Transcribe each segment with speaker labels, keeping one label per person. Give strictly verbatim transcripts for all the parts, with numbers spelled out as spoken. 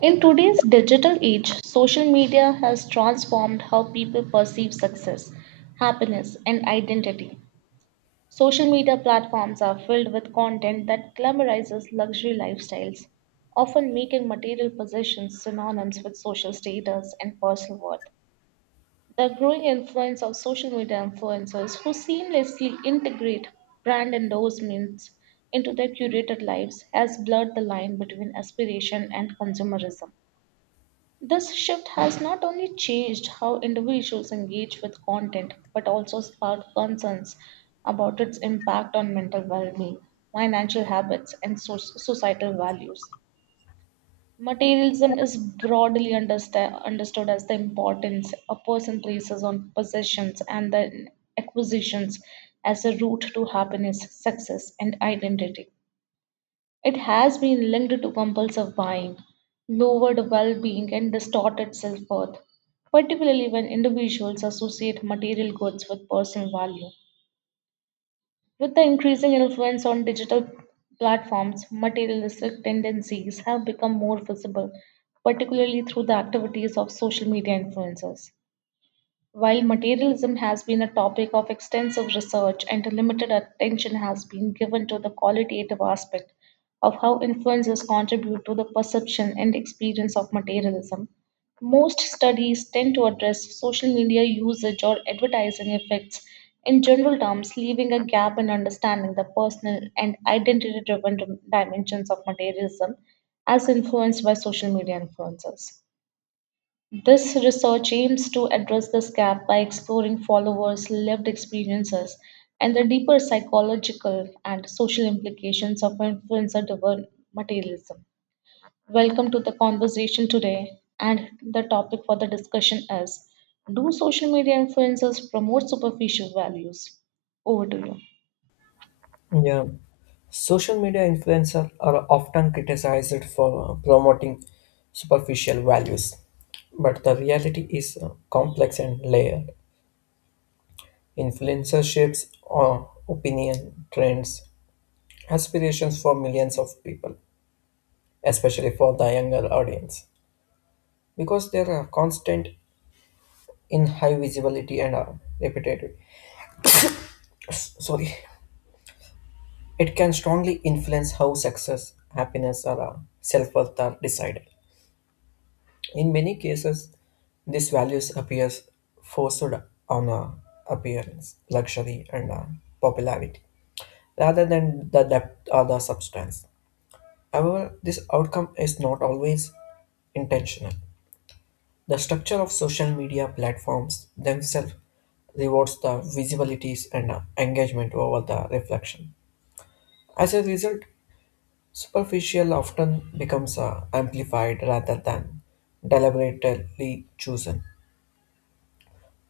Speaker 1: In today's digital age, social media has transformed how people perceive success, happiness, and identity. Social media platforms are filled with content that glamorizes luxury lifestyles, often making material possessions synonyms with social status and personal worth. The growing influence of social media influencers who seamlessly integrate brand endorsements into their curated lives has blurred the line between aspiration and consumerism. This shift has not only changed how individuals engage with content, but also sparked concerns about its impact on mental well being, financial habits, and so- societal values. Materialism is broadly understa- understood as the importance a person places on possessions and the acquisitions as a route to happiness, success, and identity. It has been linked to compulsive buying, lowered well being, and distorted self worth, particularly when individuals associate material goods with personal value. With the increasing influence on digital platforms, materialistic tendencies have become more visible, particularly through the activities of social media influencers. While materialism has been a topic of extensive research and limited attention has been given to the qualitative aspect of how influences contribute to the perception and experience of materialism, most studies tend to address social media usage or advertising effects in general terms, leaving a gap in understanding the personal and identity driven dimensions of materialism as influenced by social media influences. This research aims to address this gap by exploring followers' lived experiences and the deeper psychological and social implications of influencer driven materialism. Welcome to the conversation today, and the topic for the discussion is, do social media influencers promote superficial values? Over to you.
Speaker 2: Yeah, social media influencers are often criticized for uh, promoting superficial values, but the reality is uh, complex and layered. Influencerships or opinion trends, aspirations for millions of people, especially for the younger audience, because they are constant in high visibility and are repetitive. S- Sorry, it can strongly influence how success, happiness, or uh, self worth are decided. In many cases, these values appears forced on uh, appearance, luxury, and uh, popularity, rather than the depth or the substance. However, this outcome is not always intentional. The structure of social media platforms themselves rewards the visibilities and uh, engagement over the reflection. As a result, superficial often becomes uh, amplified rather than deliberately chosen.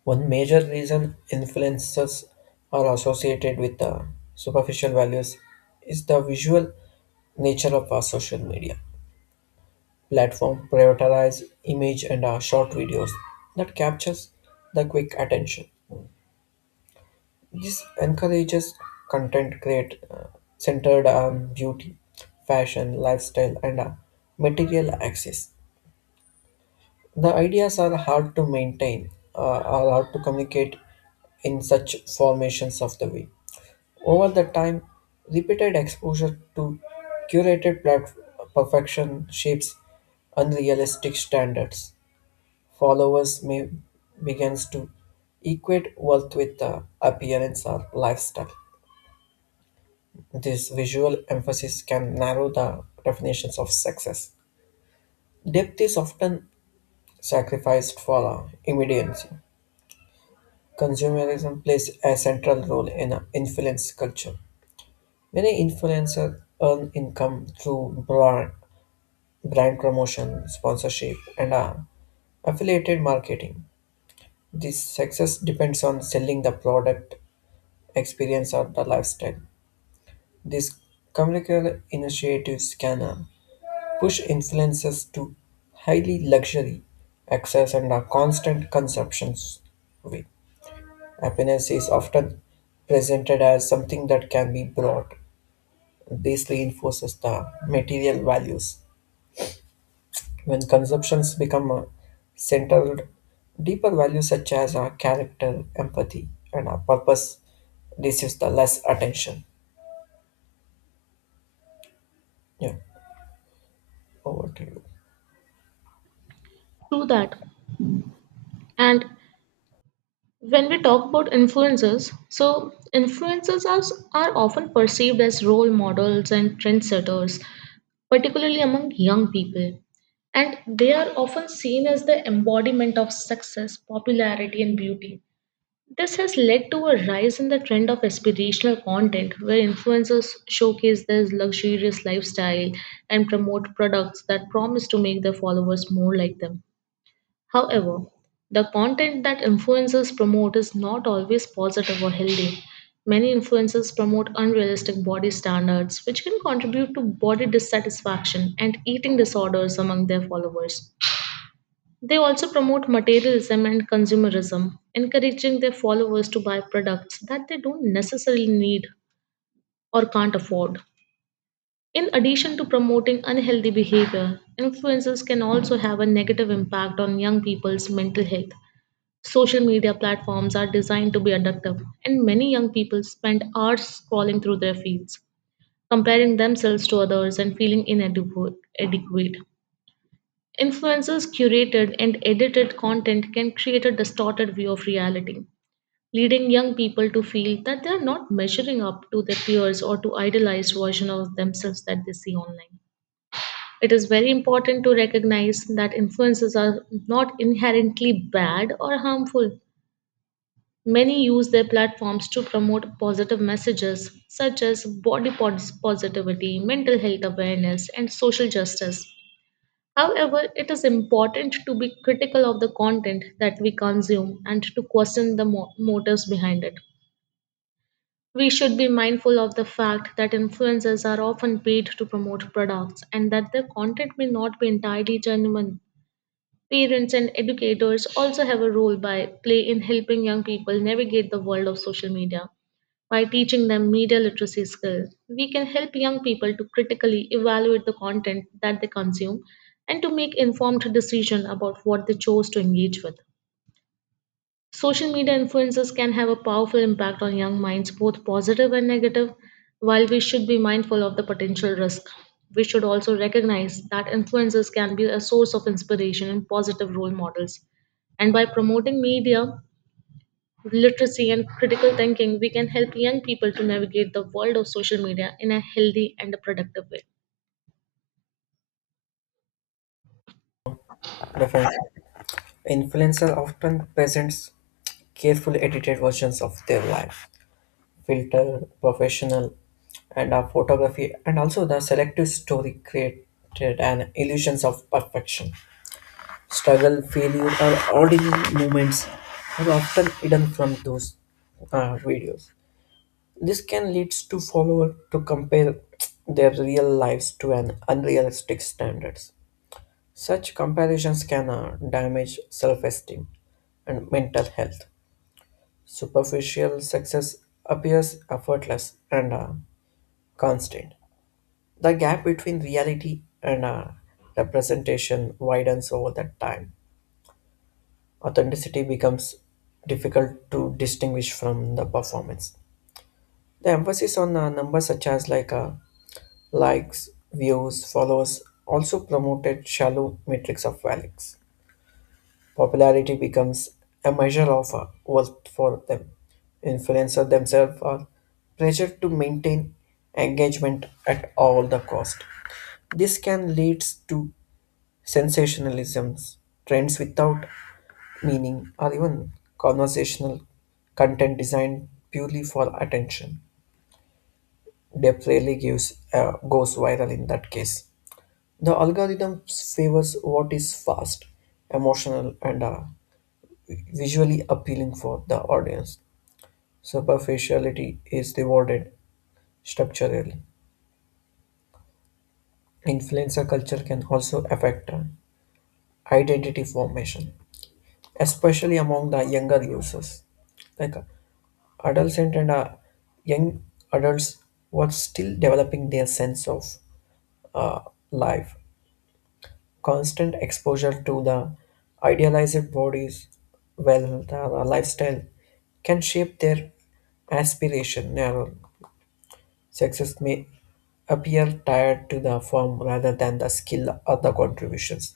Speaker 2: One major reason influences are associated with the superficial values is the visual nature of our social media platform prioritize image and uh, short videos that captures the quick attention. This encourages content create uh, centered on beauty, fashion, lifestyle, and uh, material access. The ideas are hard to maintain uh, or hard to communicate in such formations of the way. Over the time, repeated exposure to curated plat- perfection shapes unrealistic standards. Followers may begins to equate worth with the appearance or lifestyle. This visual emphasis can narrow the definitions of success. Depth is often sacrificed for uh, immediacy. Consumerism plays a central role in uh, influence culture. Many influencers earn income through brand brand promotion, sponsorship, and uh, affiliated marketing. This success depends on selling the product, experience, or the lifestyle. These commercial initiatives can uh, push influencers to highly luxury access and uh, constant consumptions way. Happiness is often presented as something that can be brought. This reinforces the material values. When consumptions become uh, centered, deeper values such as our character, empathy, and our purpose receives the less attention. Yeah, over to you.
Speaker 1: True that. And when we talk about influencers, so influencers are, are often perceived as role models and trendsetters, particularly among young people. And they are often seen as the embodiment of success, popularity, and beauty. This has led to a rise in the trend of aspirational content where influencers showcase their luxurious lifestyle and promote products that promise to make their followers more like them. However, the content that influencers promote is not always positive or healthy. Many influencers promote unrealistic body standards, which can contribute to body dissatisfaction and eating disorders among their followers. They also promote materialism and consumerism, encouraging their followers to buy products that they don't necessarily need or can't afford. In addition to promoting unhealthy behavior, influencers can also have a negative impact on young people's mental health. Social media platforms are designed to be addictive, and many young people spend hours scrolling through their feeds, comparing themselves to others and feeling inadequate. Adequate. Influencers' curated and edited content can create a distorted view of reality, leading young people to feel that they are not measuring up to their peers or to idealized version of themselves that they see online. It is very important to recognize that influences are not inherently bad or harmful. Many use their platforms to promote positive messages such as body pos- positivity, mental health awareness, and social justice. However, it is important to be critical of the content that we consume and to question the mo- motives behind it. We should be mindful of the fact that influencers are often paid to promote products and that their content may not be entirely genuine. Parents and educators also have a role by play in helping young people navigate the world of social media. By teaching them media literacy skills, we can help young people to critically evaluate the content that they consume and to make informed decisions about what they chose to engage with. Social media influences can have a powerful impact on young minds, both positive and negative. While we should be mindful of the potential risk, we should also recognize that influences can be a source of inspiration and positive role models. And by promoting media literacy and critical thinking, we can help young people to navigate the world of social media in a healthy and a productive way.
Speaker 2: Definitely. Influencer often presents carefully edited versions of their life, filter, professional, and our photography, and also the selective story created an illusions of perfection. Struggle, failure, or ordinary moments are often hidden from those uh, videos. This can lead to followers to compare their real lives to an unrealistic standards. Such comparisons can uh, damage self-esteem and mental health. Superficial success appears effortless and uh, constant. The gap between reality and uh, representation widens over that time. Authenticity becomes difficult to distinguish from the performance. The emphasis on uh, numbers such as like uh, likes, views, followers also promoted shallow metrics of values. Popularity becomes a measure of uh, worth for them. Influencers themselves are pressured to maintain engagement at all the cost. This can lead to sensationalisms, trends without meaning, or even conversational content designed purely for attention. Depth rarely gives uh, goes viral in that case. The algorithm favors what is fast, emotional, and uh, visually appealing for the audience. Superficiality is rewarded structurally. Influencer culture can also affect uh, identity formation, especially among the younger users. Like uh, adolescent and uh, young adults were still developing their sense of uh, life. Constant exposure to the idealized bodies, well, the lifestyle can shape their aspiration. Narrow success may appear tied to the form rather than the skill or the contributions.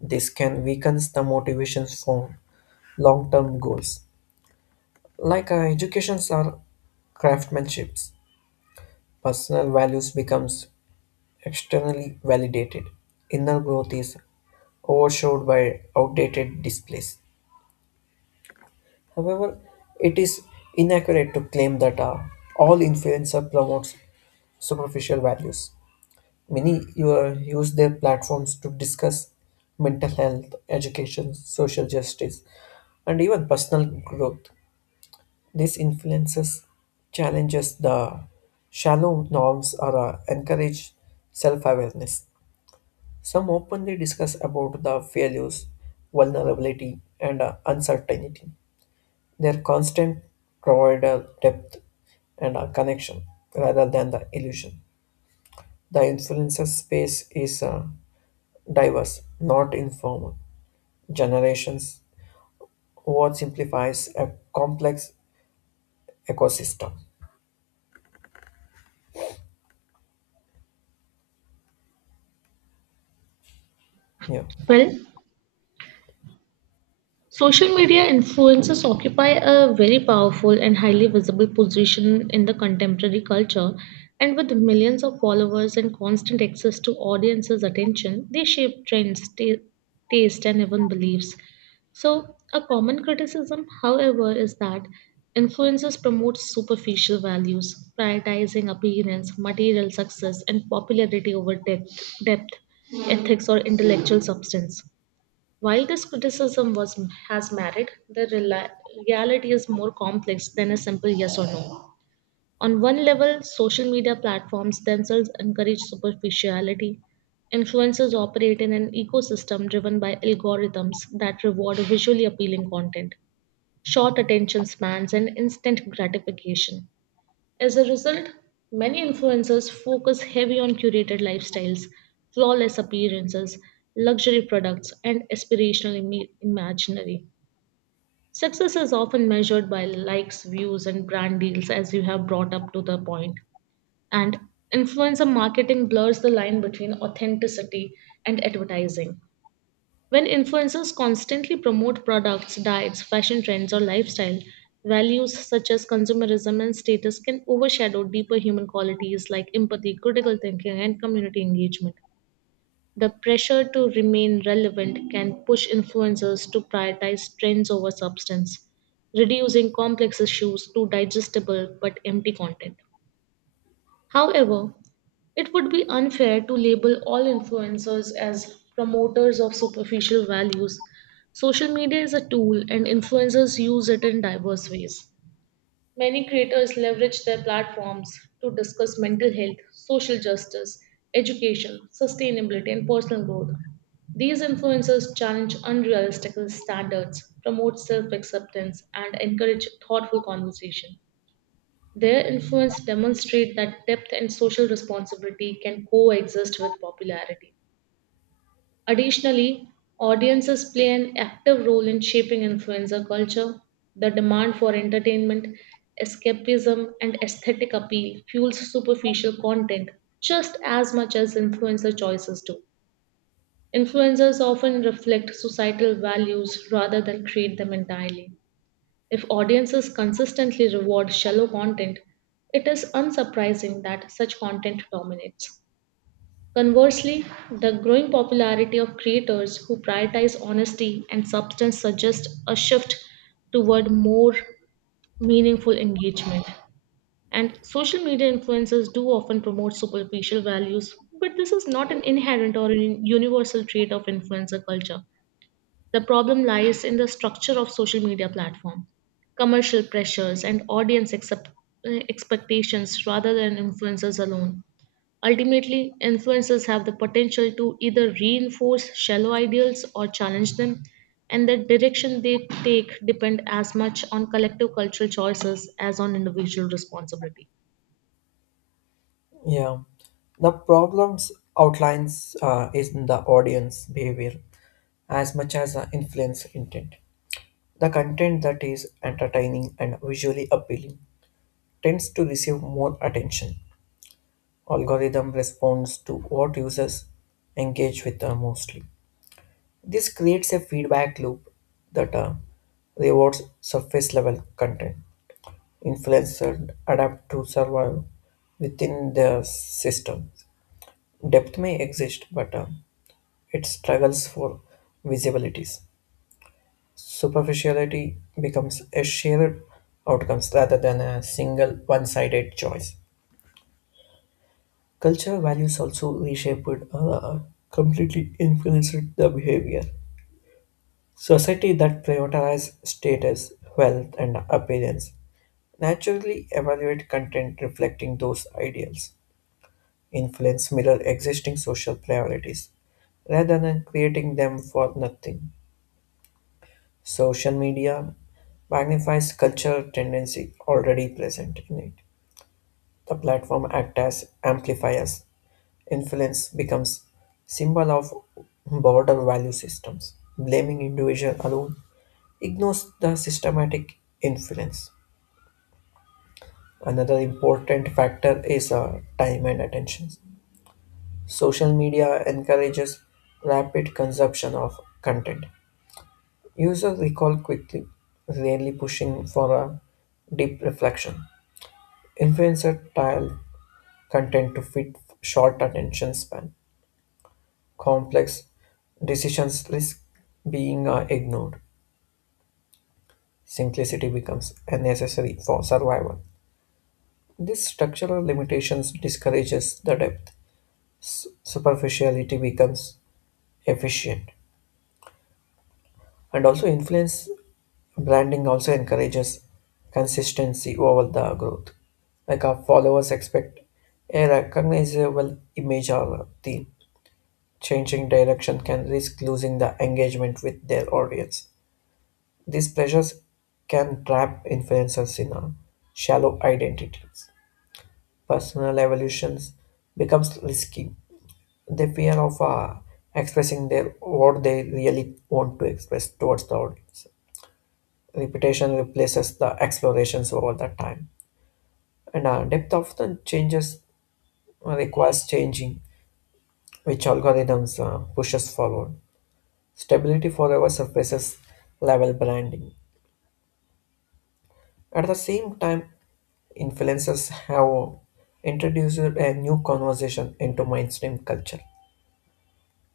Speaker 2: This can weaken the motivations for long-term goals. Like uh, educations are craftsmanships, personal values becomes externally validated. Inner growth is overshadowed by outdated displays. However, it is inaccurate to claim that uh, all influencer promotes superficial values. Many uh, use their platforms to discuss mental health, education, social justice, and even personal growth. These influences challenges the shallow norms or uh, encourage self-awareness. Some openly discuss about the failures, vulnerability, and uh, uncertainty their constant provide a depth and a connection rather than the illusion. The influencer space is uh, diverse, not informal. Generations what simplifies a complex ecosystem. Yeah.
Speaker 1: Well, social media influencers occupy a very powerful and highly visible position in the contemporary culture, and with millions of followers and constant access to audiences' attention, they shape trends, ta taste, and even beliefs. So, a common criticism, however, is that influencers promote superficial values, prioritizing appearance, material success, and popularity over depth, depth ethics, or intellectual substance. While this criticism was has merit, the rela- reality is more complex than a simple yes or no. On one level, social media platforms themselves encourage superficiality. Influencers operate in an ecosystem driven by algorithms that reward visually appealing content, short attention spans, and instant gratification. As a result, many influencers focus heavy on curated lifestyles, flawless appearances, luxury products, and aspirational imi- imaginary. Success is often measured by likes, views, and brand deals, as you have brought up to the point. And influencer marketing blurs the line between authenticity and advertising. When influencers constantly promote products, diets, fashion trends, or lifestyle, values such as consumerism and status can overshadow deeper human qualities like empathy, critical thinking, and community engagement. The pressure to remain relevant can push influencers to prioritize trends over substance, reducing complex issues to digestible but empty content. However, it would be unfair to label all influencers as promoters of superficial values. Social media is a tool, and influencers use it in diverse ways. Many creators leverage their platforms to discuss mental health, social justice, education, sustainability, and personal growth. These influencers challenge unrealistic standards, promote self acceptance, and encourage thoughtful conversation. Their influence demonstrate that depth and social responsibility can coexist with popularity. Additionally, audiences play an active role in shaping influencer culture. The demand for entertainment, escapism, and aesthetic appeal fuels superficial content just as much as influencer choices do. Influencers often reflect societal values rather than create them entirely. If audiences consistently reward shallow content, it is unsurprising that such content dominates. Conversely, the growing popularity of creators who prioritize honesty and substance suggests a shift toward more meaningful engagement. And social media influencers do often promote superficial values, but this is not an inherent or a universal trait of influencer culture. The problem lies in the structure of social media platform, commercial pressures and audience accept- uh, expectations rather than influencers alone. Ultimately, influencers have the potential to either reinforce shallow ideals or challenge them, and the direction they take depend as much on collective cultural choices as on individual responsibility.
Speaker 2: Yeah, the problems outlines uh, is in the audience behavior as much as the influence intent. The content that is entertaining and visually appealing tends to receive more attention algorithm responds to what users engage with uh, mostly. This creates a feedback loop that uh, rewards surface level content. Influencers adapt to survive within their systems. Depth may exist, but uh, it struggles for visibilities. Superficiality becomes a shared outcomes rather than a single one-sided choice. Cultural values also reshaped, uh, uh, completely influenced the behavior. Society that prioritize status, wealth, and appearance naturally evaluate content reflecting those ideals. Influence mirror existing social priorities rather than creating them for nothing. Social media magnifies cultural tendency already present in it. The platform acts as amplifiers influence becomes symbol of broader value systems. Blaming individual alone ignores the systematic influence. Another important factor is uh, time and attention. Social media encourages rapid consumption of content. Users recall quickly, rarely pushing for a deep reflection. Influencer tile content to fit short attention span complex decisions risk being uh, ignored. Simplicity becomes unnecessary for survival. This structural limitations discourages the depth. S- superficiality becomes efficient and also influence branding also encourages consistency over the growth. Like our followers expect a recognizable image or theme. Changing direction can risk losing the engagement with their audience. These pressures can trap influencers in a shallow identities. Personal evolutions becomes risky. They fear of uh, expressing their what they really want to express towards the audience. Repetition replaces the explorations over the time, and uh, depth often changes uh, requires changing, which algorithms uh, pushes forward. Stability forever surfaces level branding. At the same time, influences have introduced a new conversation into mainstream culture.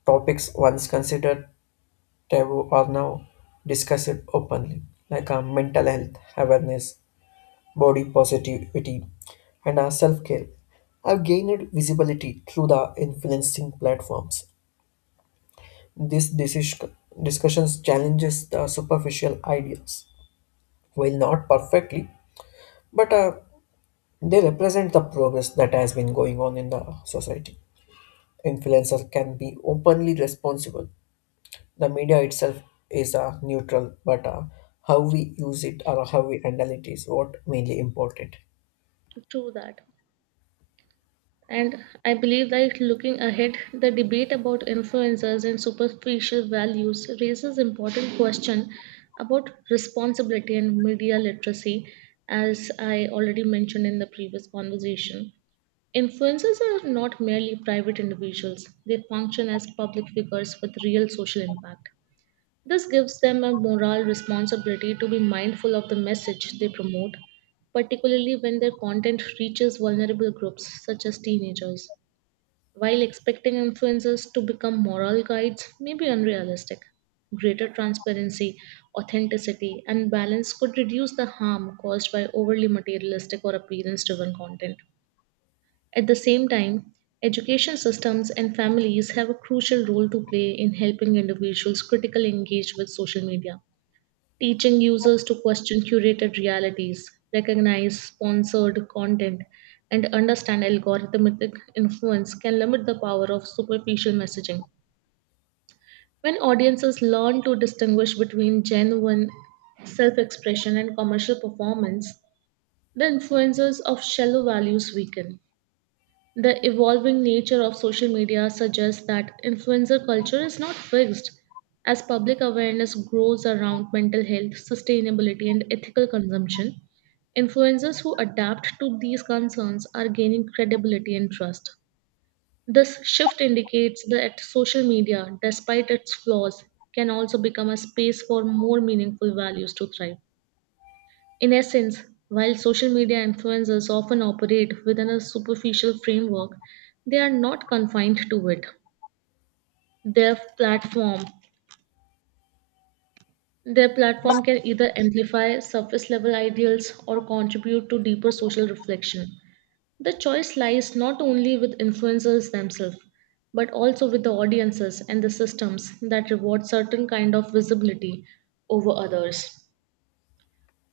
Speaker 2: Topics once considered taboo are now discussed openly, like uh, mental health awareness, body positivity, and uh, self care, have gained visibility through the influencing platforms. This decision, discussions challenges the superficial ideas, while not perfectly, but uh, they represent the progress that has been going on in the society. Influencers can be openly responsible. The media itself is uh, neutral, but uh, how we use it or how we handle it is what mainly important.
Speaker 1: True that. And I believe that looking ahead, the debate about influencers and superficial values raises important question about responsibility and media literacy, as I already mentioned in the previous conversation. Influencers are not merely private individuals, they function as public figures with real social impact. This gives them a moral responsibility to be mindful of the message they promote, particularly when their content reaches vulnerable groups such as teenagers. While expecting influencers to become moral guides may be unrealistic, greater transparency, authenticity, and balance could reduce the harm caused by overly materialistic or appearance driven content. At the same time, education systems and families have a crucial role to play in helping individuals critically engage with social media, teaching users to question curated realities, recognize sponsored content, and understand algorithmic influence can limit the power of superficial messaging. When audiences learn to distinguish between genuine self expression and commercial performance, the influences of shallow values weaken. The evolving nature of social media suggests that influencer culture is not fixed. As public awareness grows around mental health, sustainability, and ethical consumption, influencers who adapt to these concerns are gaining credibility and trust. This shift indicates that social media, despite its flaws, can also become a space for more meaningful values to thrive. In essence, while social media influencers often operate within a superficial framework, they are not confined to it. Their platform their platform can either amplify surface level ideals or contribute to deeper social reflection. The choice lies not only with influencers themselves, but also with the audiences and the systems that reward certain kind of visibility over others.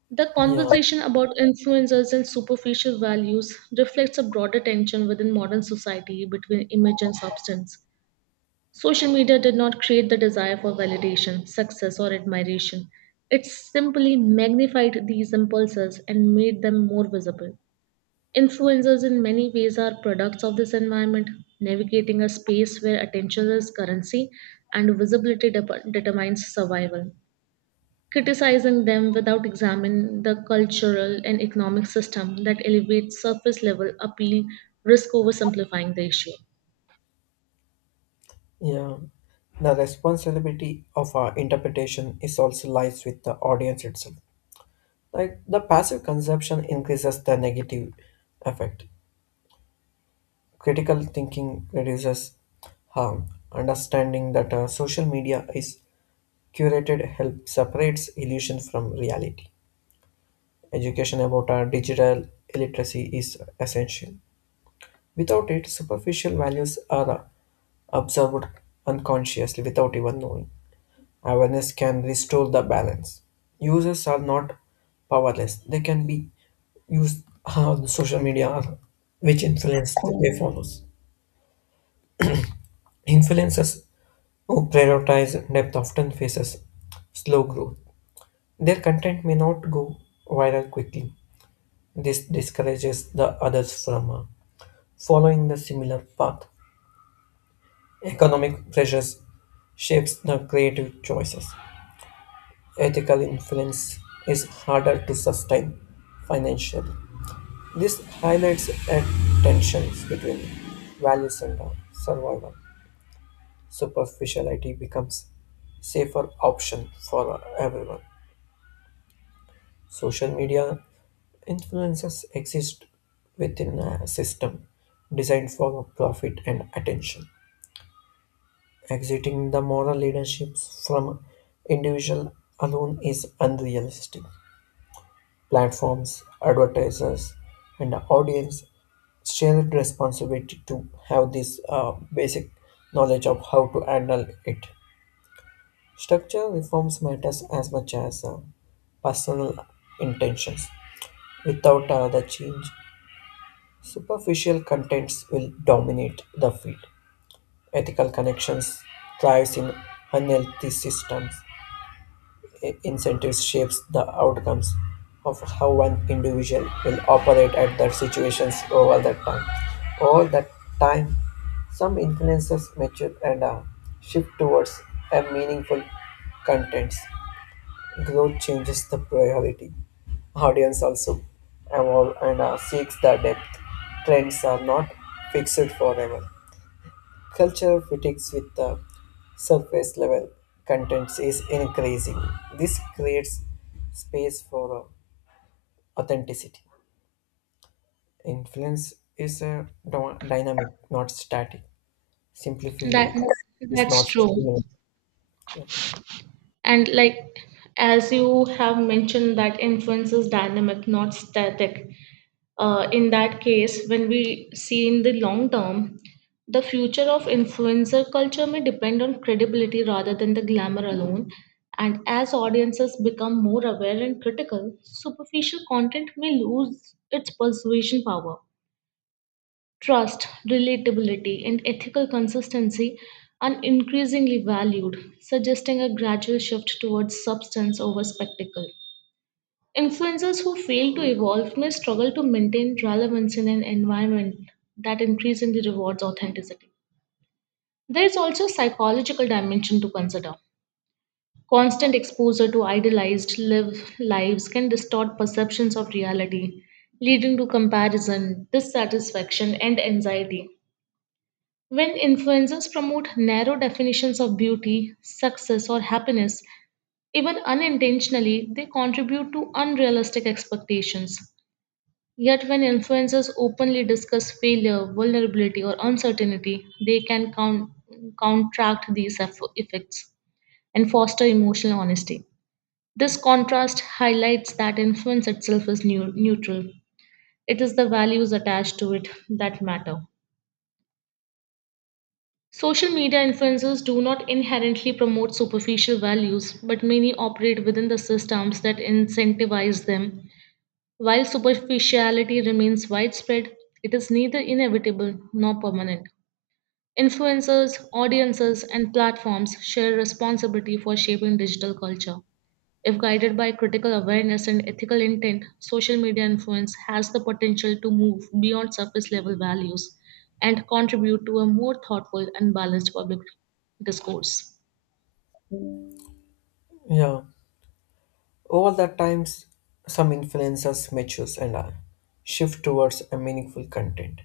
Speaker 1: The
Speaker 2: Yeah,
Speaker 1: conversation about influencers and superficial values reflects a broader tension within modern society between image and substance. Social media did not create the desire for validation, success, or admiration. It simply magnified these impulses and made them more visible. Influencers, in many ways, are products of this environment, navigating a space where attention is currency and visibility de- determines survival, criticizing them without examining the cultural and economic system that elevates surface level appeal risk over simplifying the issue.
Speaker 2: yeah. The responsibility of our interpretation is also lies with the audience itself. Like the passive consumption increases the negative effect. Critical thinking reduces harm. Understanding that uh, social media is curated help separates illusion from reality. Education about our digital literacy is essential. Without it, superficial values are absorbed unconsciously without even knowing. Awareness can restore the balance. Users are not powerless, they can be used on social media or which influence they follow. Influencers who prioritize depth often faces slow growth. Their content may not go viral quickly. This discourages the others from uh, following the similar path, economic pressures shapes the creative choices. Ethical influence is harder to sustain financially. This highlights a tensions between values and survival. Superficiality becomes safer option for everyone. Social media influences exist within a system designed for profit and attention. Exiting the moral leadership from individual alone is unrealistic. Platforms, advertisers, and the audience share the responsibility to have this uh, basic knowledge of how to handle it. Structure reforms matters as much as uh, personal intentions. Without uh, the change, superficial contents will dominate the feed. Ethical connections thrives in unhealthy systems. Incentives shapes the outcomes of how one individual will operate at that situations over that time. Over that time, some influences mature and uh, shift towards a meaningful contents. Growth changes the priority. Audience also evolve and uh, seeks the depth. Trends are not fixed forever. Culture critics with the surface level contents is increasing. This creates space for uh, authenticity. Influence is a dy- dynamic, not static. Simplify
Speaker 1: That,
Speaker 2: is
Speaker 1: that's
Speaker 2: not
Speaker 1: true.
Speaker 2: static. Yeah.
Speaker 1: And like, as you have mentioned that influence is dynamic not static. Uh, in that case, when we see in the long term, the future of influencer culture may depend on credibility rather than the glamour alone. And as audiences become more aware and critical, superficial content may lose its persuasion power. Trust, relatability, and ethical consistency are increasingly valued, suggesting a gradual shift towards substance over spectacle. Influencers who fail to evolve may struggle to maintain relevance in an environment that increasingly rewards authenticity. There is also a psychological dimension to consider. Constant exposure to idealized live lives can distort perceptions of reality, leading to comparison, dissatisfaction, and anxiety. When influencers promote narrow definitions of beauty, success, or happiness, even unintentionally, they contribute to unrealistic expectations. Yet, when influencers openly discuss failure, vulnerability, or uncertainty, they can count, counteract these eff- effects and foster emotional honesty. This contrast highlights that influence itself is neu- neutral, it is the values attached to it that matter. Social media influencers do not inherently promote superficial values, but many operate within the systems that incentivize them. While superficiality remains widespread, it is neither inevitable nor permanent. Influencers, audiences, and platforms share responsibility for shaping digital culture. If guided by critical awareness and ethical intent, social media influence has the potential to move beyond surface level values and contribute to a more thoughtful and balanced public discourse.
Speaker 2: Yeah. Over the times, some influencers matures and uh, shift towards a meaningful content.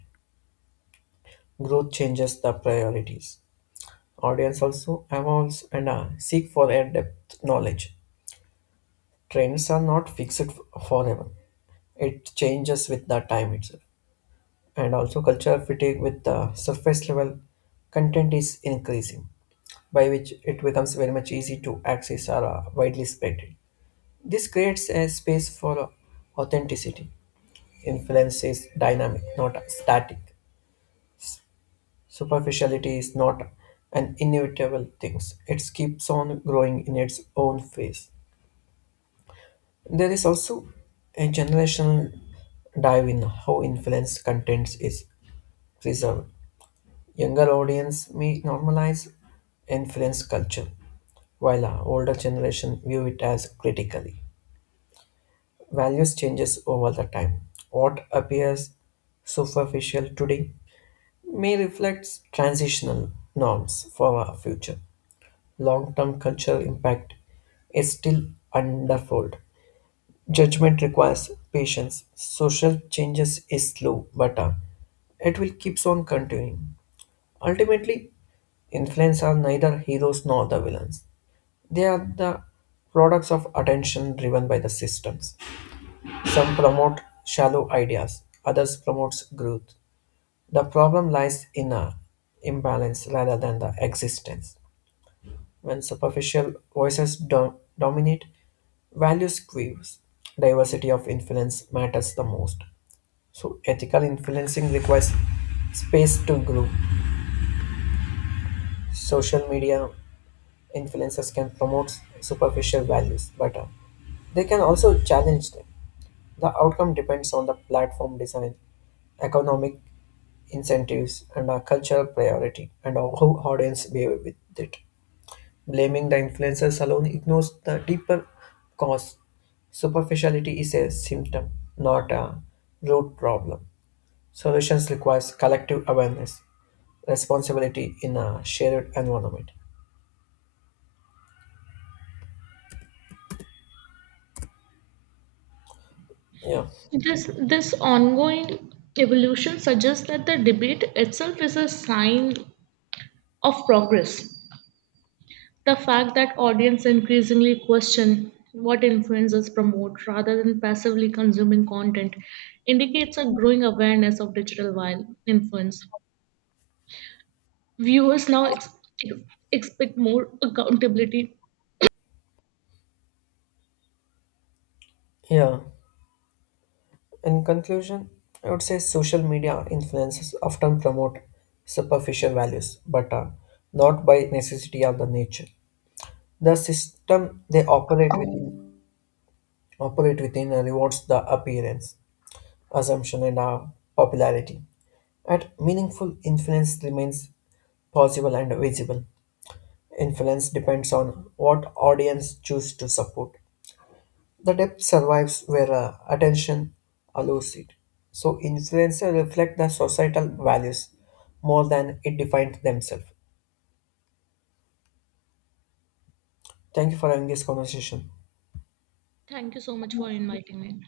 Speaker 2: Growth changes the priorities. Audience also evolves and uh, seek for a depth knowledge. Trends are not fixed forever. It changes with the time itself. And also cultural fatigue with the surface level content is increasing, by which it becomes very much easy to access or uh, widely spread. This creates a space for authenticity. Influence is dynamic, not static. Superficiality is not an inevitable thing. It keeps on growing in its own phase. There is also a generational dive in how influence content is preserved. Younger audience may normalize influence culture, while our older generation view it as critically. Values changes over the time. What appears superficial today may reflect transitional norms for our future. Long-term cultural impact is still underfold. Judgment requires patience. Social changes is slow, but uh, it will keeps on continuing. Ultimately, influence are neither heroes nor the villains. They are the products of attention driven by the systems. Some promote shallow ideas, others promotes growth. The problem lies in a imbalance rather than the existence. When superficial voices do- dominate, values quivers. Diversity of influence matters the most. So ethical influencing requires space to grow. Social media influencers can promote superficial values, but uh, they can also challenge them. The outcome depends on the platform design, economic incentives, and uh, cultural priority, and uh, how audience behave with it. Blaming the influencers alone ignores the deeper cause. Superficiality is a symptom, not a root problem. Solutions requires collective awareness responsibility in a shared environment. Yeah,
Speaker 1: This, this ongoing evolution suggests that the debate itself is a sign of progress. The fact that audience increasingly question what influencers promote rather than passively consuming content indicates a growing awareness of digital vi- influence. Viewers now ex- expect more accountability.
Speaker 2: yeah. In conclusion, I would say social media influences often promote superficial values, but uh, not by necessity of the nature. The system they operate within operate within uh, rewards the appearance, assumption, and uh, popularity. At meaningful influence remains possible and visible. Influence depends on what audience choose to support. The depth survives where uh, attention allows it. So influencers reflect the societal values more than it defines themselves. Thank you for having this conversation.
Speaker 1: Thank you so much for inviting me.